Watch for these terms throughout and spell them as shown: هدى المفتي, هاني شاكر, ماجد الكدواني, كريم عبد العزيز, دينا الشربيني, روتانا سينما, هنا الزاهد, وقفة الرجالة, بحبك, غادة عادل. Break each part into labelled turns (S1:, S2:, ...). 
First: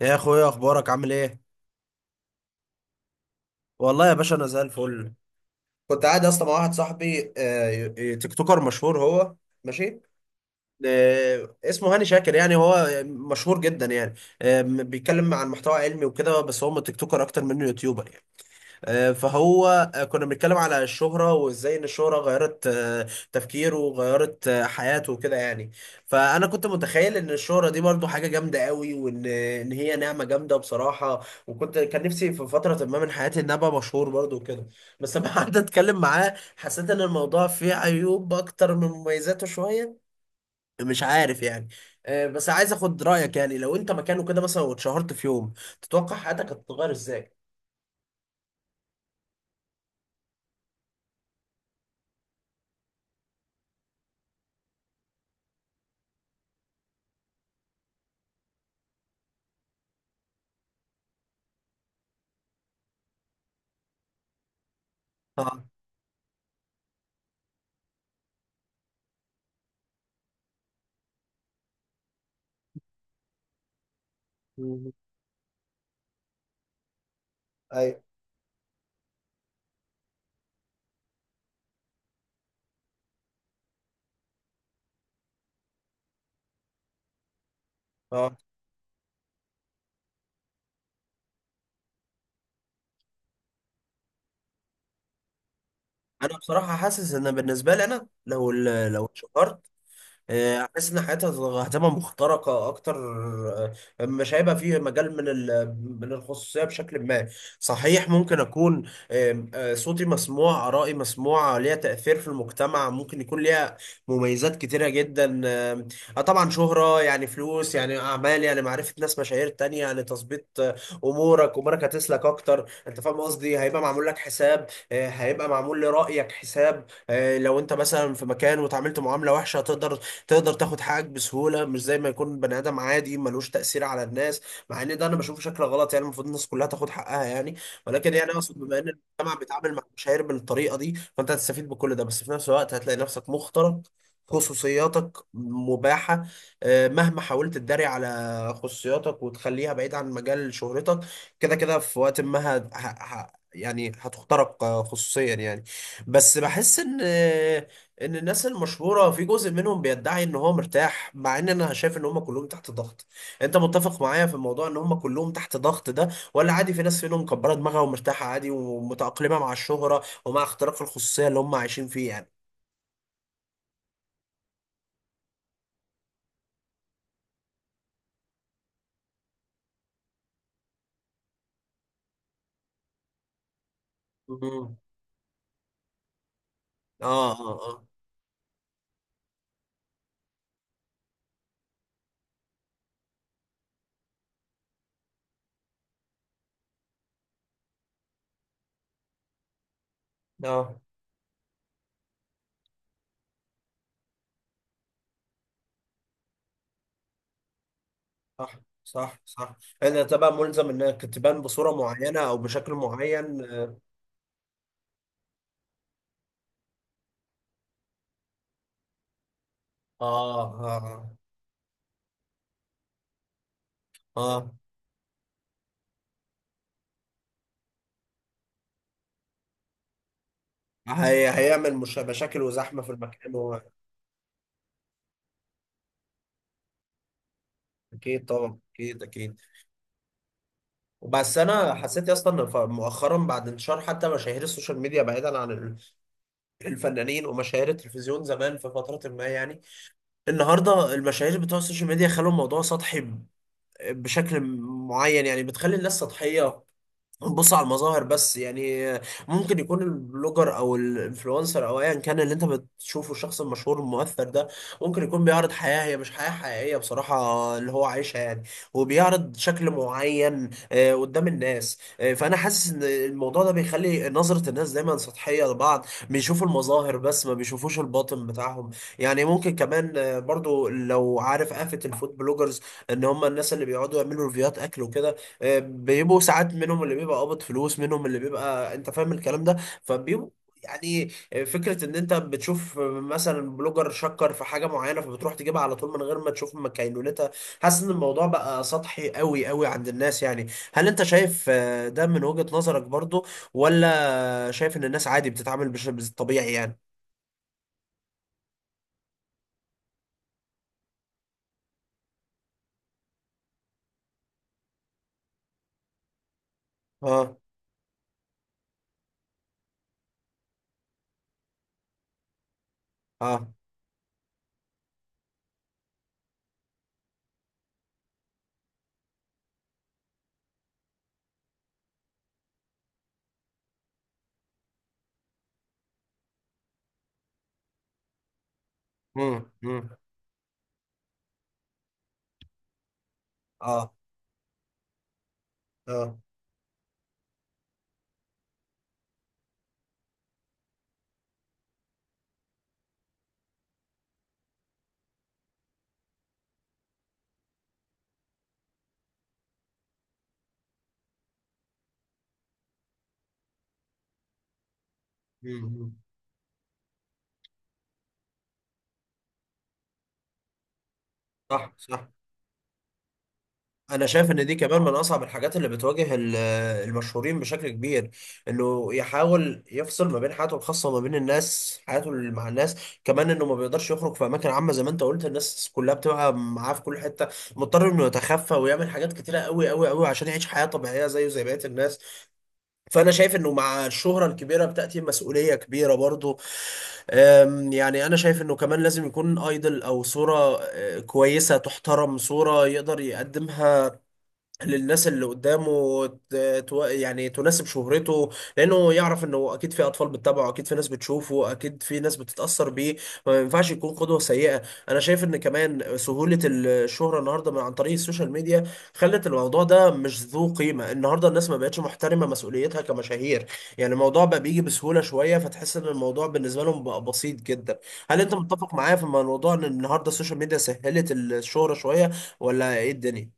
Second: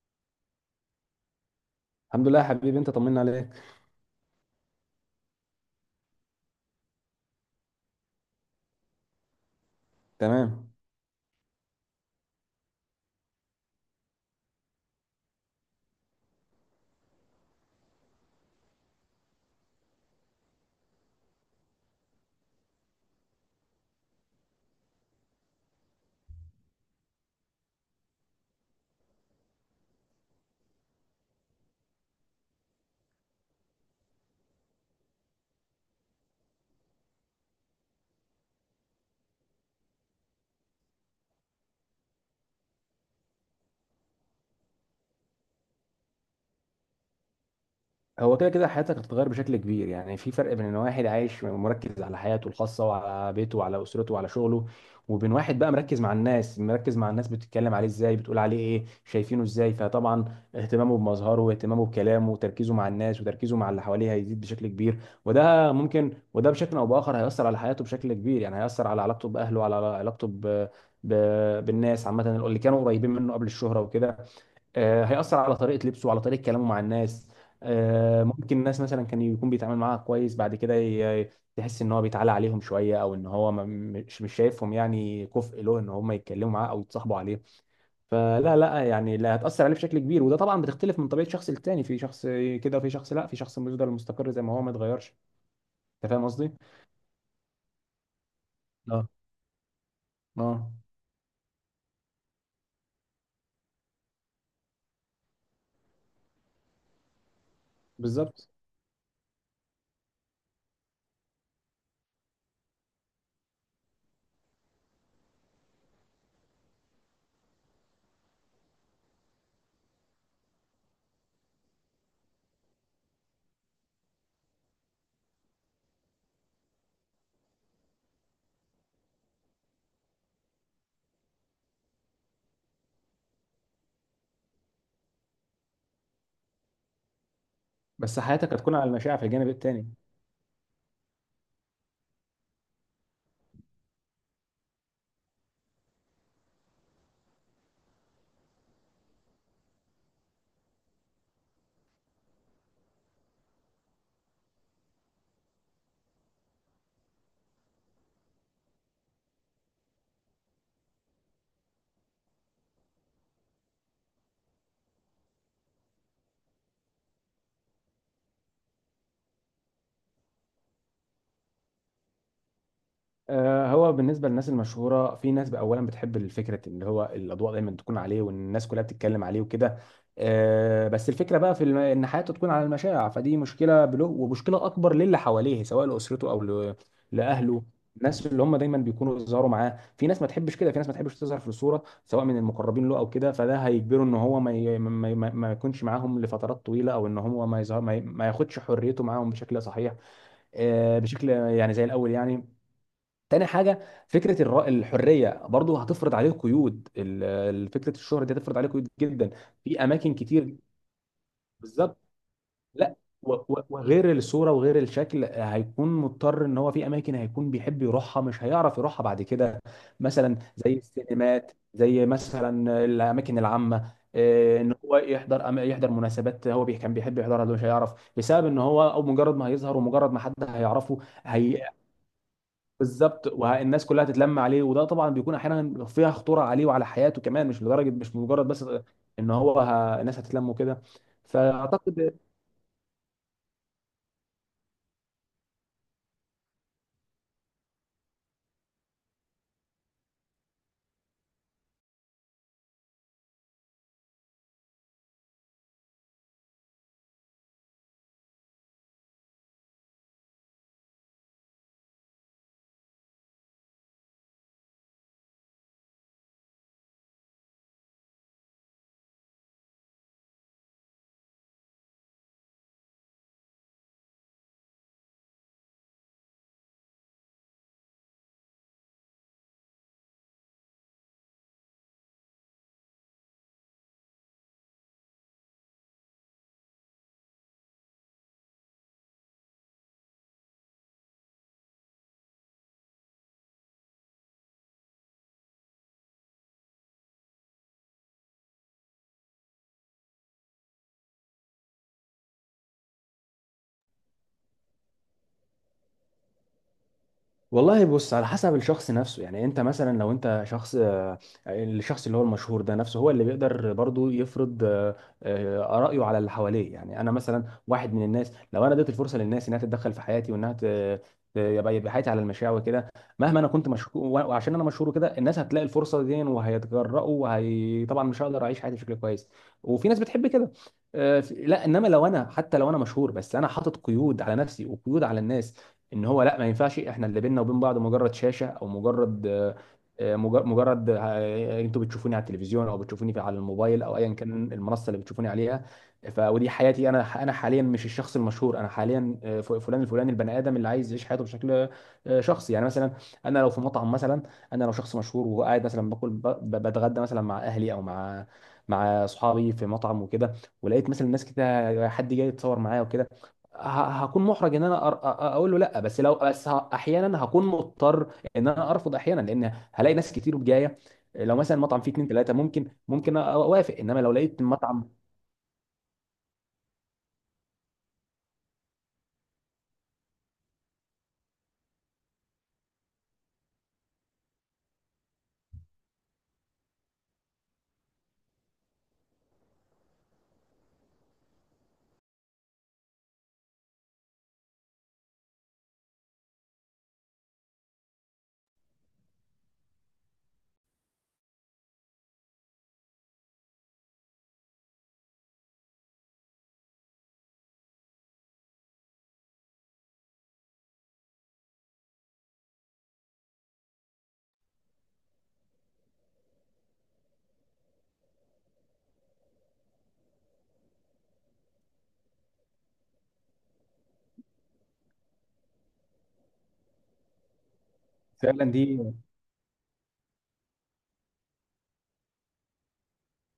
S1: يا اخويا، اخبارك عامل ايه؟
S2: الحمد لله يا حبيبي، انت طمنا عليك.
S1: والله يا باشا انا زي الفل. كنت قاعد اصلا مع واحد صاحبي تيك توكر مشهور هو. ماشي.
S2: تمام.
S1: اسمه هاني شاكر، يعني هو مشهور جدا يعني. بيتكلم عن محتوى علمي وكده، بس هو تيك توكر اكتر منه يوتيوبر يعني. فهو. كنا بنتكلم على الشهرة وازاي ان الشهرة غيرت تفكيره، وغيرت حياته وكده يعني. فانا كنت متخيل ان الشهرة دي برضو حاجة جامدة قوي، وان هي نعمة جامدة بصراحة. كان نفسي في فترة ما من حياتي ان أنا ابقى مشهور برضو وكده. بس لما قعدت اتكلم معاه حسيت ان الموضوع فيه عيوب اكتر من مميزاته شوية. مش عارف يعني. بس عايز اخد رأيك، يعني لو انت مكانه كده مثلا واتشهرت في يوم تتوقع حياتك هتتغير ازاي؟
S2: هو كده كده حياتك هتتغير بشكل كبير، يعني في فرق بين ان واحد عايش مركز على حياته الخاصه وعلى بيته وعلى اسرته وعلى شغله، وبين واحد بقى مركز مع الناس، مركز مع الناس بتتكلم عليه ازاي، بتقول عليه ايه، شايفينه ازاي. فطبعا اهتمامه بمظهره واهتمامه بكلامه وتركيزه مع الناس وتركيزه مع اللي حواليه هيزيد بشكل كبير.
S1: اه.
S2: وده ممكن، وده بشكل او باخر هيأثر على حياته بشكل كبير، يعني هيأثر على علاقته باهله وعلى علاقته ب... بالناس عامه اللي كانوا قريبين منه قبل الشهره وكده.
S1: مم.
S2: هيأثر على طريقة لبسه، على طريقة كلامه مع الناس.
S1: ايوه.
S2: ممكن الناس مثلا كان يكون بيتعامل معاها كويس، بعد كده تحس ان هو بيتعالى عليهم شوية، او ان هو مش شايفهم يعني كفء له ان هم يتكلموا معاه او يتصاحبوا عليه.
S1: اه.
S2: فلا لا يعني، لا هتأثر عليه بشكل كبير، وده طبعا بتختلف من طبيعة شخص للتاني. في شخص كده وفي شخص لا، في شخص بيفضل مستقر زي ما هو ما اتغيرش. انت فاهم
S1: انا
S2: قصدي؟
S1: بصراحه حاسس ان بالنسبه لي، انا لو لو
S2: اه
S1: اتشهرت.
S2: اه،
S1: حاسس ان حياتها هتبقى مخترقه اكتر. مش هيبقى فيه مجال من الخصوصيه بشكل ما. صحيح، ممكن
S2: بالظبط.
S1: اكون آم، آه، صوتي مسموع، ارائي مسموعه ليها تاثير في المجتمع، ممكن يكون ليها مميزات كتيره جدا. آم، آه، طبعا شهره يعني فلوس، يعني اعمال، يعني معرفه ناس مشاهير تانية، يعني تظبيط. امورك هتسلك اكتر. انت فاهم قصدي، هيبقى معمول لك حساب، هيبقى معمول لرايك حساب. لو انت مثلا في مكان وتعاملت معامله وحشه تقدر تاخد حقك بسهوله، مش زي ما يكون بني ادم عادي ملوش تاثير على الناس. مع ان ده انا بشوفه شكل غلط يعني، المفروض الناس كلها تاخد حقها يعني. ولكن
S2: بس
S1: يعني
S2: حياتك
S1: اقصد
S2: هتكون
S1: بما
S2: على
S1: ان
S2: المشاع في
S1: المجتمع
S2: الجانب
S1: بيتعامل مع
S2: التاني.
S1: المشاهير بالطريقه دي، فانت هتستفيد بكل ده، بس في نفس الوقت هتلاقي نفسك مخترق، خصوصياتك مباحة. مهما حاولت تداري على خصوصياتك وتخليها بعيد عن مجال شهرتك، كده كده في وقت ما يعني هتخترق خصوصيا يعني. بس بحس ان الناس المشهوره في جزء منهم بيدعي ان هو مرتاح، مع ان انا شايف ان هم كلهم تحت ضغط. انت متفق معايا في الموضوع ان هم كلهم تحت ضغط ده، ولا عادي، في ناس فيهم مكبره دماغها ومرتاحه عادي ومتاقلمه مع الشهره ومع اختراق الخصوصيه اللي هم عايشين فيه يعني؟
S2: هو بالنسبة للناس المشهورة، في ناس بقى أولا بتحب الفكرة، اللي هو الأضواء دايما تكون عليه وإن الناس كلها بتتكلم عليه وكده. بس الفكرة بقى في إن حياته تكون على المشاع، فدي مشكلة بله ومشكلة
S1: مم.
S2: أكبر للي حواليه، سواء لأسرته أو
S1: اه اه
S2: لأهله.
S1: اه.
S2: الناس اللي هم دايما بيكونوا يظهروا معاه، في ناس ما تحبش كده، في ناس ما تحبش تظهر في الصورة، سواء من المقربين له أو كده. فده هيجبره إن هو ما ي- ما ما- ما يكونش معاهم لفترات طويلة، أو إن هو ما يظهر، ما ياخدش حريته معاهم بشكل صحيح،
S1: اه.
S2: بشكل يعني زي الأول يعني. تاني حاجة، فكرة الحرية برضو هتفرض عليه قيود، فكرة الشهرة دي
S1: صح
S2: هتفرض عليه قيود
S1: صح
S2: جدا
S1: صح.
S2: في
S1: ان انت
S2: أماكن
S1: بقى
S2: كتير.
S1: ملزم انك تبان بصوره
S2: بالظبط.
S1: معينه او بشكل
S2: لا،
S1: معين. اه.
S2: وغير الصورة وغير الشكل هيكون مضطر إن هو في أماكن هيكون بيحب يروحها مش هيعرف يروحها بعد كده. مثلا
S1: اه
S2: زي
S1: اه,
S2: السينمات، زي مثلا الأماكن العامة
S1: آه.
S2: ان هو يحضر يحضر مناسبات هو كان بيحب يحضرها دلوقتي مش هيعرف، بسبب ان هو او مجرد ما هيظهر ومجرد ما حد هيعرفه.
S1: هي
S2: هي
S1: هيعمل مش مشاكل وزحمه في
S2: بالظبط،
S1: المكان هو.
S2: والناس كلها تتلم عليه، وده طبعا بيكون احيانا فيها خطوره عليه وعلى حياته كمان، مش لدرجه، مش
S1: اكيد
S2: مجرد
S1: طبعا،
S2: بس
S1: اكيد
S2: ان
S1: اكيد.
S2: هو الناس هتتلم وكده.
S1: بس انا حسيت يا
S2: فاعتقد،
S1: اسطى ان مؤخرا بعد انتشار حتى مشاهير السوشيال ميديا بعيدا عن الفنانين ومشاهير التلفزيون زمان في فتره ما يعني، النهارده المشاهير بتوع السوشيال ميديا خلوا الموضوع سطحي بشكل معين يعني، بتخلي الناس سطحيه، بص على المظاهر بس يعني. ممكن يكون البلوجر او الانفلونسر او ايا كان اللي انت بتشوفه، الشخص المشهور المؤثر ده ممكن يكون بيعرض حياة هي مش حياة حقيقية بصراحة اللي هو عايشها يعني، وبيعرض شكل معين قدام الناس. فانا حاسس ان الموضوع ده بيخلي نظرة الناس دايما سطحية لبعض، بيشوفوا المظاهر بس ما بيشوفوش الباطن بتاعهم. يعني ممكن كمان برضو لو عارف آفة الفود بلوجرز ان هم الناس اللي بيقعدوا يعملوا ريفيوهات اكل وكده، بيبقوا ساعات منهم اللي بيبقى قابض فلوس، منهم اللي بيبقى انت فاهم الكلام ده، فبيبقوا يعني. فكرة ان انت بتشوف مثلا بلوجر شكر في حاجة معينة، فبتروح تجيبها على طول من غير ما تشوف مكينونتها. حاسس ان الموضوع بقى سطحي قوي قوي عند الناس يعني. هل انت شايف ده من وجهة نظرك برضو، ولا شايف ان الناس عادي بتتعامل بالطبيعي يعني؟
S2: والله بص، على حسب الشخص نفسه. يعني انت مثلا لو انت شخص الشخص اللي هو المشهور ده نفسه هو اللي بيقدر برضو يفرض رأيه على اللي حواليه. يعني انا
S1: اه
S2: مثلا واحد من الناس، لو انا اديت الفرصة للناس انها تتدخل في حياتي وانها يبقى يبقى حياتي على المشاع وكده، مهما
S1: اه.
S2: انا كنت مشهور، وعشان انا مشهور وكده الناس هتلاقي الفرصة دي وهيتجرأوا، وهي طبعا مش هقدر اعيش حياتي بشكل كويس. وفي ناس بتحب كده. لا، انما لو انا، حتى لو انا مشهور، بس انا حاطط قيود على نفسي وقيود على الناس، ان هو لا، ما ينفعش احنا اللي بيننا وبين بعض مجرد شاشه، او مجرد
S1: امم.
S2: مجرد انتوا بتشوفوني على التلفزيون او بتشوفوني في على الموبايل
S1: اه
S2: او ايا كان المنصه اللي بتشوفوني عليها.
S1: اه.
S2: ف ودي حياتي انا، انا حاليا مش الشخص المشهور، انا حاليا فلان الفلاني، البني ادم اللي عايز يعيش حياته بشكل شخصي. يعني مثلا انا لو في مطعم مثلا، انا لو شخص مشهور وقاعد مثلا باكل بتغدى مثلا مع اهلي او مع مع اصحابي في مطعم وكده، ولقيت مثلا ناس كده حد جاي يتصور معايا وكده، هكون محرج ان انا اقول له
S1: مم،
S2: لا،
S1: مم.
S2: بس لو بس احيانا هكون مضطر ان انا ارفض احيانا، لان هلاقي ناس كتير جايه. لو مثلا
S1: صح
S2: المطعم فيه
S1: صح.
S2: اتنين تلاته ممكن ممكن اوافق، انما
S1: انا
S2: لو
S1: شايف
S2: لقيت
S1: ان دي كمان من
S2: المطعم.
S1: اصعب الحاجات اللي بتواجه المشهورين بشكل كبير، انه يحاول يفصل ما بين حياته الخاصه وما بين الناس، حياته مع الناس. كمان انه ما بيقدرش يخرج في اماكن عامه زي ما انت قلت، الناس كلها بتبقى معاه في كل حته، مضطر انه يتخفى ويعمل حاجات كتيره قوي قوي قوي عشان يعيش حياه طبيعيه زيه زي بقيه الناس. فانا شايف انه مع الشهره الكبيره بتاتي مسؤوليه كبيره برضه. يعني انا شايف انه كمان لازم يكون ايدل او صوره كويسه تحترم، صوره يقدر يقدمها للناس اللي قدامه يعني تناسب شهرته، لانه يعرف انه اكيد في اطفال بتتابعه، اكيد في ناس بتشوفه، اكيد في ناس بتتاثر بيه، ما ينفعش يكون قدوه سيئه. انا شايف ان كمان سهوله الشهره النهارده عن طريق السوشيال ميديا خلت الموضوع ده مش ذو قيمه. النهارده الناس ما بقتش محترمه مسؤوليتها كمشاهير، يعني الموضوع بقى بيجي بسهوله شويه، فتحس ان الموضوع بالنسبه لهم بقى بسيط جدا. هل انت
S2: فعلا
S1: متفق
S2: دي،
S1: معايا في الموضوع ان النهارده السوشيال ميديا سهلت الشهره شويه، ولا ايه الدنيا؟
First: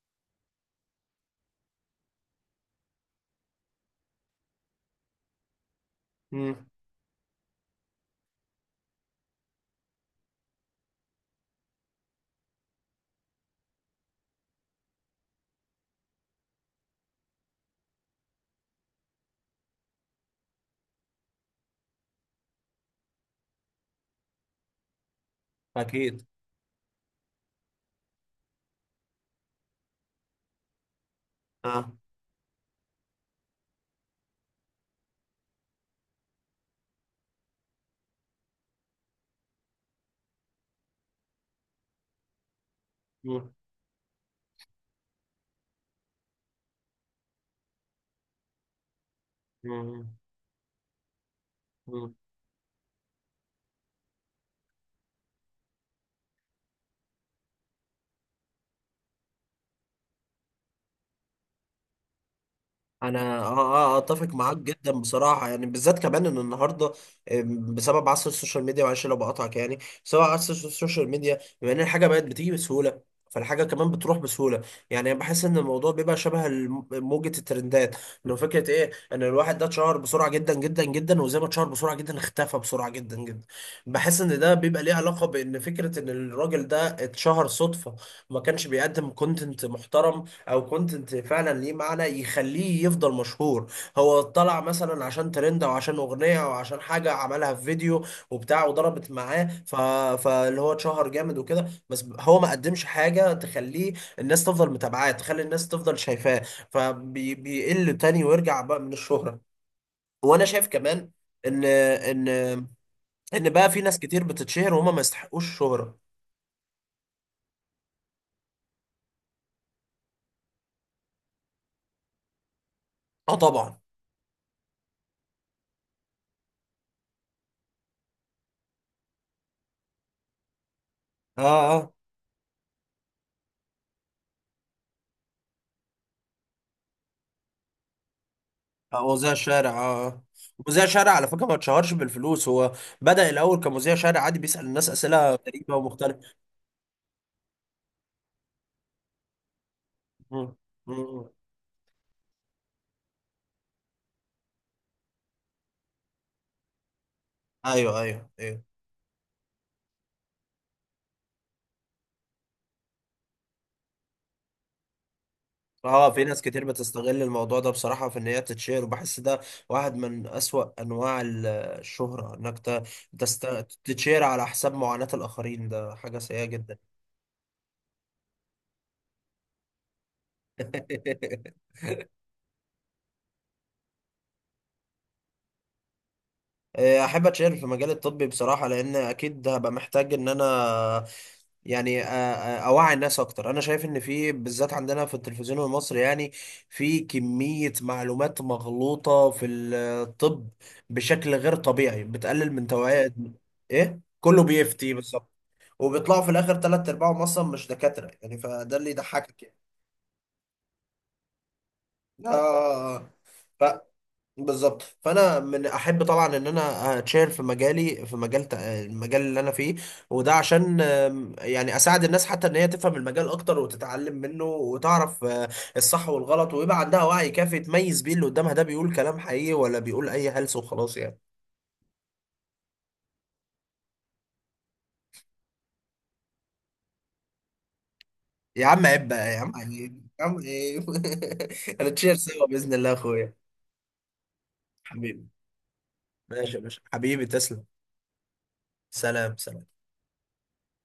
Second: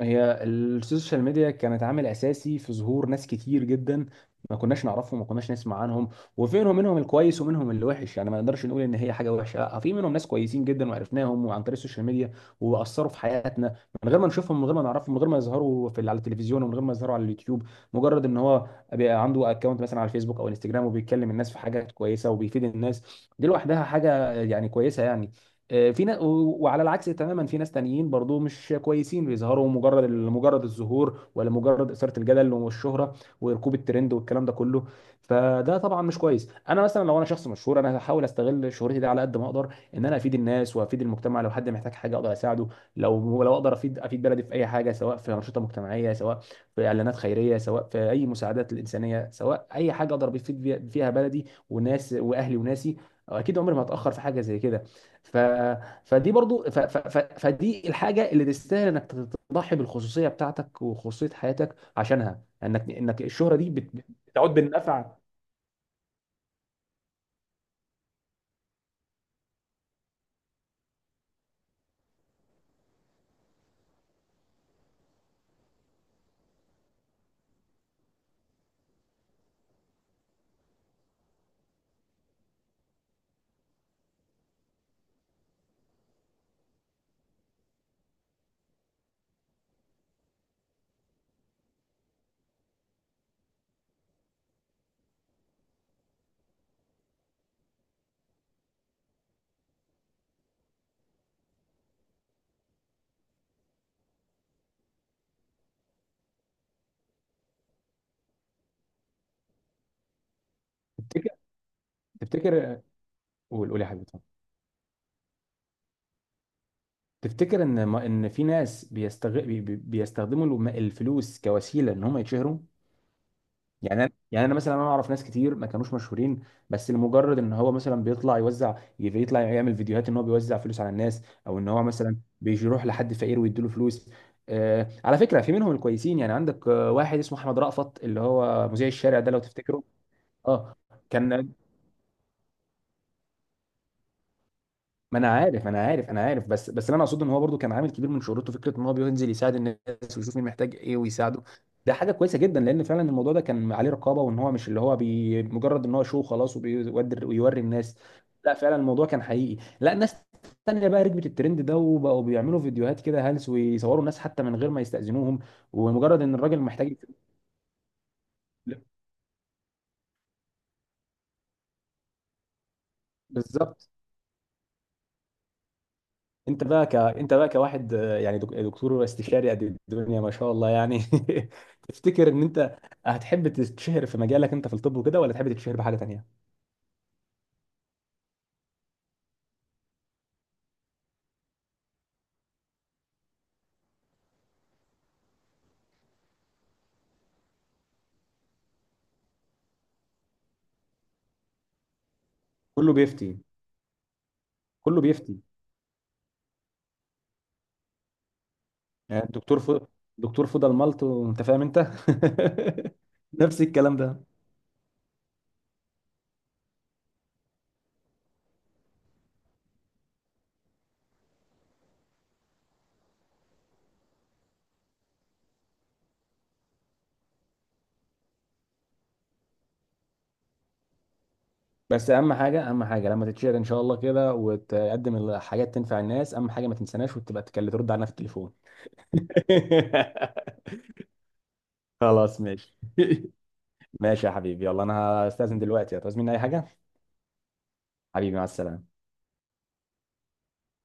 S2: هي السوشيال ميديا كانت عامل اساسي في ظهور ناس كتير جدا، ما كناش نعرفهم، ما كناش نسمع عنهم.
S1: مم.
S2: وفيهم منهم الكويس ومنهم اللي وحش، يعني ما نقدرش نقول ان هي حاجه وحشه، لا، في منهم ناس كويسين جدا وعرفناهم وعن طريق السوشيال ميديا، واثروا في حياتنا من غير ما نشوفهم، من غير ما نعرفهم، من غير ما يظهروا في على التلفزيون، ومن غير ما يظهروا على اليوتيوب. مجرد ان هو بيبقى عنده اكونت مثلا على الفيسبوك او انستجرام وبيتكلم الناس في حاجات كويسه وبيفيد الناس، دي لوحدها حاجه يعني كويسه يعني. في ناس،
S1: أكيد.
S2: وعلى العكس تماما في ناس تانيين برضو مش كويسين، بيظهروا مجرد الظهور، ولا مجرد
S1: اه.
S2: إثارة الجدل والشهرة وركوب الترند والكلام ده كله. فده طبعا مش كويس. انا مثلا لو انا شخص مشهور، انا هحاول استغل شهرتي دي على قد ما اقدر ان انا افيد الناس وافيد المجتمع. لو حد محتاج حاجه اقدر اساعده،
S1: مم.
S2: لو اقدر افيد، افيد بلدي في اي حاجه، سواء في انشطه مجتمعيه، سواء في اعلانات خيريه، سواء في اي مساعدات الانسانيه، سواء اي حاجه اقدر افيد فيها بلدي وناس
S1: مم.
S2: واهلي وناسي. اكيد عمري ما هتاخر في حاجه زي كده. ف... فدي برضو، فدي الحاجه اللي تستاهل انك تضحي بالخصوصيه بتاعتك وخصوصيه حياتك عشانها، انك انك
S1: انا
S2: الشهره دي
S1: اتفق
S2: بتعود
S1: معاك جدا
S2: بالنفع.
S1: بصراحه، يعني بالذات كمان ان النهارده بسبب عصر السوشيال ميديا، معلش لو بقاطعك يعني، بسبب عصر السوشيال ميديا بما ان الحاجه بقت بتيجي بسهوله، فالحاجه كمان بتروح بسهوله. يعني بحس ان الموضوع بيبقى شبه موجه الترندات. لو فكره ايه ان الواحد ده اتشهر بسرعه جدا جدا جدا، وزي ما اتشهر بسرعه جدا اختفى بسرعه جدا جدا. بحس ان ده بيبقى ليه علاقه بان فكره ان الراجل ده اتشهر صدفه، ما كانش بيقدم كونتنت محترم او كونتنت فعلا ليه معنى يخليه يفضل مشهور. هو طلع مثلا عشان ترند او عشان اغنيه او عشان حاجه عملها في فيديو وبتاع، وضربت معاه فاللي هو اتشهر جامد وكده، بس هو ما قدمش حاجه تخليه الناس تفضل متابعاه، تخلي الناس تفضل شايفاه، فبيقل تاني ويرجع بقى من الشهره. وانا شايف كمان
S2: تفتكر،
S1: ان ان
S2: تفتكر،
S1: ان
S2: قول
S1: بقى في
S2: قول يا
S1: ناس
S2: حبيبي، اتفضل.
S1: كتير بتتشهر وهم ما يستحقوش الشهره.
S2: تفتكر ان ما... ان في ناس بيستخدموا الفلوس كوسيله ان هم يتشهروا؟
S1: اه طبعا.
S2: يعني انا مثلا انا اعرف ناس كتير ما كانوش مشهورين، بس لمجرد ان هو مثلا بيطلع يوزع، بيطلع يعمل فيديوهات ان هو بيوزع فلوس على الناس، او ان هو
S1: اه.
S2: مثلا بيروح لحد فقير ويديله فلوس. آه على فكره، في منهم الكويسين يعني. عندك واحد اسمه احمد رأفت اللي هو مذيع
S1: آه،
S2: الشارع ده،
S1: مذيع
S2: لو
S1: شارع،
S2: تفتكره.
S1: اه، آه.
S2: اه،
S1: مذيع شارع على فكره
S2: كان،
S1: ما اتشهرش بالفلوس هو، بدأ الاول كمذيع شارع عادي بيسأل الناس
S2: ما انا
S1: اسئله
S2: عارف
S1: غريبه
S2: انا عارف
S1: ومختلفه.
S2: انا عارف، بس بس اللي انا اقصده ان هو برضو كان عامل كبير من شهرته فكره ان هو بينزل يساعد الناس ويشوف مين
S1: مم.
S2: محتاج ايه
S1: مم.
S2: ويساعده. ده حاجه كويسه جدا، لان فعلا الموضوع ده كان عليه رقابه وان هو مش اللي هو بي مجرد ان هو شو خلاص وبيودر ويوري الناس.
S1: ايوه ايوه
S2: لا
S1: ايوه.
S2: فعلا الموضوع كان حقيقي. لا ناس تانية بقى ركبت الترند ده وبقوا بيعملوا فيديوهات كده هلس، ويصوروا الناس حتى من غير ما يستأذنوهم،
S1: اه.
S2: ومجرد
S1: في
S2: ان
S1: ناس
S2: الراجل
S1: كتير
S2: محتاج.
S1: بتستغل الموضوع ده بصراحه في ان هي تتشهر، وبحس ده واحد من اسوأ انواع الشهره، انك تست...
S2: بالظبط.
S1: تتشهر على حساب معاناه الاخرين، ده حاجه سيئه
S2: انت
S1: جدا.
S2: بقى انت بقى كواحد يعني دكتور استشاري قد الدنيا ما شاء الله يعني. تفتكر ان انت هتحب تتشهر في مجالك انت في الطب وكده، ولا تحب تتشهر بحاجه تانيه؟
S1: احب اتشارك في مجال الطبي بصراحه، لان اكيد هبقى محتاج ان انا يعني اوعي الناس اكتر. انا شايف ان في بالذات عندنا في التلفزيون المصري يعني، في كميه معلومات مغلوطه في الطب بشكل غير طبيعي بتقلل من
S2: كله
S1: توعيه.
S2: بيفتي.
S1: ايه كله بيفتي
S2: كله
S1: بالظبط،
S2: بيفتي.
S1: وبيطلعوا في الاخر ثلاث ارباعهم اصلا مش دكاتره يعني، فده اللي
S2: يعني
S1: يضحكك يعني.
S2: دكتور فضل ملط وانت فاهم انت.
S1: آه.
S2: نفس الكلام ده.
S1: بالظبط، فانا من احب طبعا ان انا اتشير في مجالي، في المجال اللي انا فيه. وده عشان يعني اساعد الناس حتى ان هي تفهم المجال اكتر وتتعلم منه وتعرف الصح والغلط، ويبقى عندها وعي كافي تميز بيه اللي قدامها ده بيقول كلام حقيقي ولا بيقول اي هلس وخلاص يعني.
S2: بس اهم حاجه، اهم حاجه لما تتشهر ان شاء الله كده وتقدم الحاجات تنفع الناس، اهم حاجه ما تنساناش وتبقى تكلم ترد علينا في التليفون.
S1: يا عم عيب بقى، يا عم عيب، يا عم عيب. هنتشير
S2: خلاص
S1: سوا باذن
S2: ماشي.
S1: الله يا اخويا
S2: ماشي يا حبيبي، يلا انا
S1: حبيبي.
S2: هستأذن دلوقتي. هتعوز مني اي
S1: ماشي يا
S2: حاجه؟
S1: باشا، حبيبي، تسلم.
S2: حبيبي مع السلامة.
S1: سلام سلام.